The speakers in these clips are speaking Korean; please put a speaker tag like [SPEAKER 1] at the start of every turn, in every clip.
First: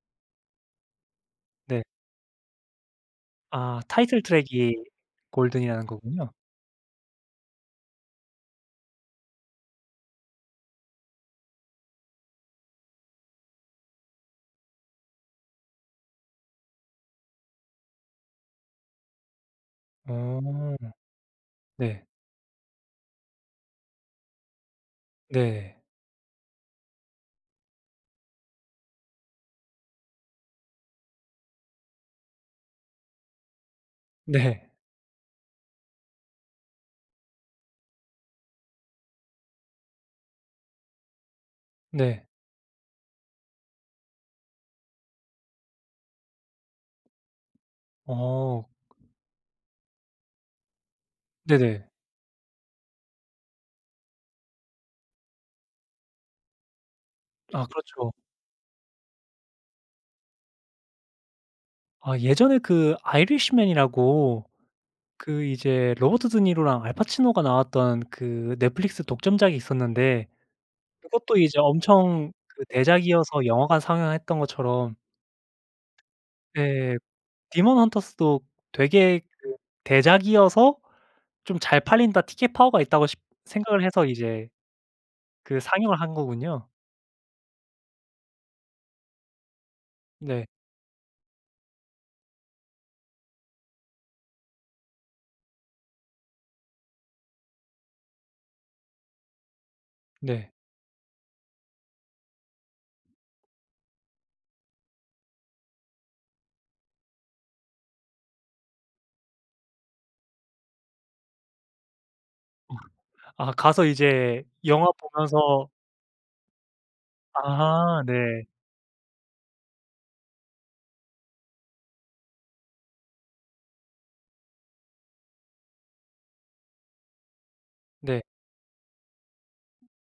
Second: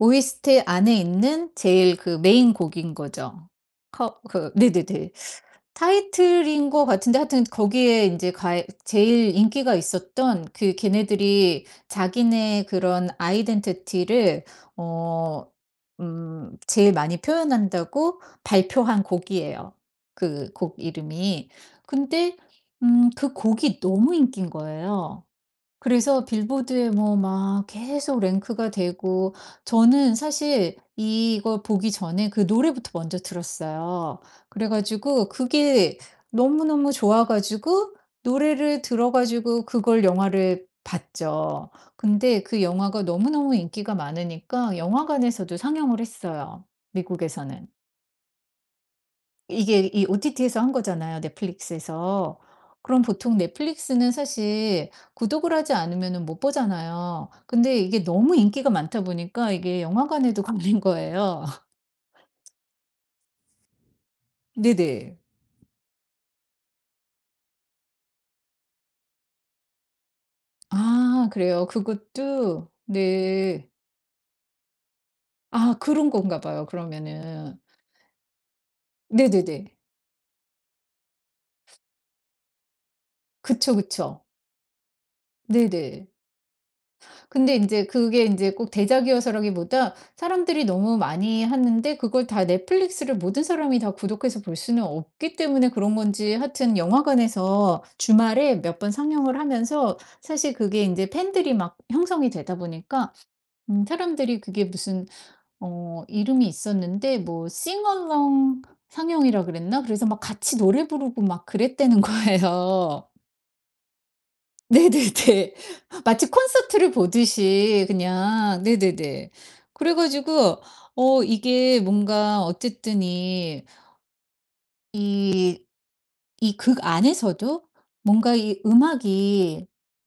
[SPEAKER 1] OST 안에 있는
[SPEAKER 2] 네.
[SPEAKER 1] 제일 그 메인 곡인 거죠.
[SPEAKER 2] 아
[SPEAKER 1] 커
[SPEAKER 2] 타이틀
[SPEAKER 1] 그
[SPEAKER 2] 트랙이
[SPEAKER 1] 네네네.
[SPEAKER 2] 골든이라는 거군요.
[SPEAKER 1] 타이틀인 것 같은데 하여튼 거기에 인제 가에 제일 인기가 있었던 그 걔네들이 자기네 그런 아이덴티티를 어 음 제일 많이 표현한다고 발표한 곡이에요 그 곡
[SPEAKER 2] 어.
[SPEAKER 1] 이름이.
[SPEAKER 2] 네.
[SPEAKER 1] 근데 음 그 곡이 너무 인기인 거예요.
[SPEAKER 2] 네.
[SPEAKER 1] 그래서 빌보드에 뭐 막 계속 랭크가 되고. 저는 사실 이거 보기 전에 그 노래부터 먼저 들었어요.
[SPEAKER 2] 네.
[SPEAKER 1] 그래 가지고 그게 너무너무 좋아 가지고 노래를 들어 가지고 그걸 영화를 봤죠.
[SPEAKER 2] 네.
[SPEAKER 1] 근데 그 영화가 너무너무 인기가 많으니까 영화관에서도 상영을 했어요 미국에서는.
[SPEAKER 2] 어.
[SPEAKER 1] 이게 이 OTT에서 한 거잖아요
[SPEAKER 2] 네네.
[SPEAKER 1] 넷플릭스에서. 그럼 보통 넷플릭스는 사실 구독을 하지 않으면은 못 보잖아요.
[SPEAKER 2] 아
[SPEAKER 1] 근데 이게
[SPEAKER 2] 그렇죠.
[SPEAKER 1] 너무 인기가 많다 보니까 이게 영화관에도 걸린 거예요.
[SPEAKER 2] 아 예전에 그 아이리시맨이라고
[SPEAKER 1] 네네.
[SPEAKER 2] 그 이제 로버트 드니로랑 알 파치노가 나왔던 그 넷플릭스 독점작이 있었는데
[SPEAKER 1] 아
[SPEAKER 2] 그것도 이제
[SPEAKER 1] 그래요?
[SPEAKER 2] 엄청 그
[SPEAKER 1] 그것도
[SPEAKER 2] 대작이어서
[SPEAKER 1] 네.
[SPEAKER 2] 영화관 상영했던 것처럼
[SPEAKER 1] 아 그런 건가 봐요
[SPEAKER 2] 네
[SPEAKER 1] 그러면은.
[SPEAKER 2] 데몬 헌터스도 되게 그
[SPEAKER 1] 네네네.
[SPEAKER 2] 대작이어서 좀 잘 팔린다 티켓 파워가 있다고 싶
[SPEAKER 1] 그쵸,
[SPEAKER 2] 생각을 해서
[SPEAKER 1] 그쵸.
[SPEAKER 2] 이제 그 상영을
[SPEAKER 1] 네네.
[SPEAKER 2] 한 거군요.
[SPEAKER 1] 근데 인제 그게 인제 꼭 대작이어서라기보다
[SPEAKER 2] 네.
[SPEAKER 1] 사람들이 너무 많이 하는데 그걸 다 넷플릭스를 모든 사람이 다 구독해서 볼 수는 없기 때문에 그런 건지 하여튼 영화관에서 주말에 몇 번 상영을 하면서
[SPEAKER 2] 네.
[SPEAKER 1] 사실 그게 인제 팬들이 막 형성이 되다 보니까 음 사람들이 그게 무슨 어 이름이 있었는데 뭐 싱어롱 상영이라 그랬나? 그래서 막 같이 노래 부르고 막 그랬다는
[SPEAKER 2] 아.
[SPEAKER 1] 거예요.
[SPEAKER 2] 아 가서 이제 영화
[SPEAKER 1] 네네네.
[SPEAKER 2] 보면서
[SPEAKER 1] 마치 콘서트를 보듯이
[SPEAKER 2] 아 네.
[SPEAKER 1] 그냥 네네네. 그래 가지고 어 이게 뭔가 어쨌든 이 이 이 극 안에서도
[SPEAKER 2] 네.
[SPEAKER 1] 뭔가 이 음악이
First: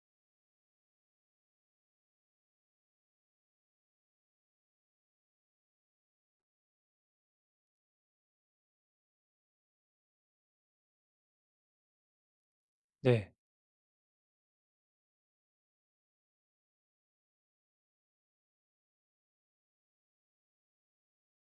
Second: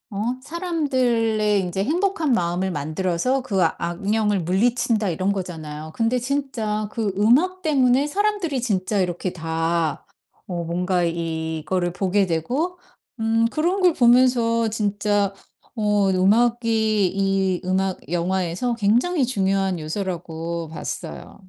[SPEAKER 1] 어 사람들의 인제 행복한 마음을 만들어서 그 악령을 물리친다 이런 거잖아요. 근데 진짜 그 음악 때문에 사람들이 진짜 이렇게 다 어 뭔가 이거를 보게 되고
[SPEAKER 2] 네.
[SPEAKER 1] 음 그런 걸 보면서 진짜 어 음악이 이 음악 영화에서 굉장히 중요한 요소라고 봤어요.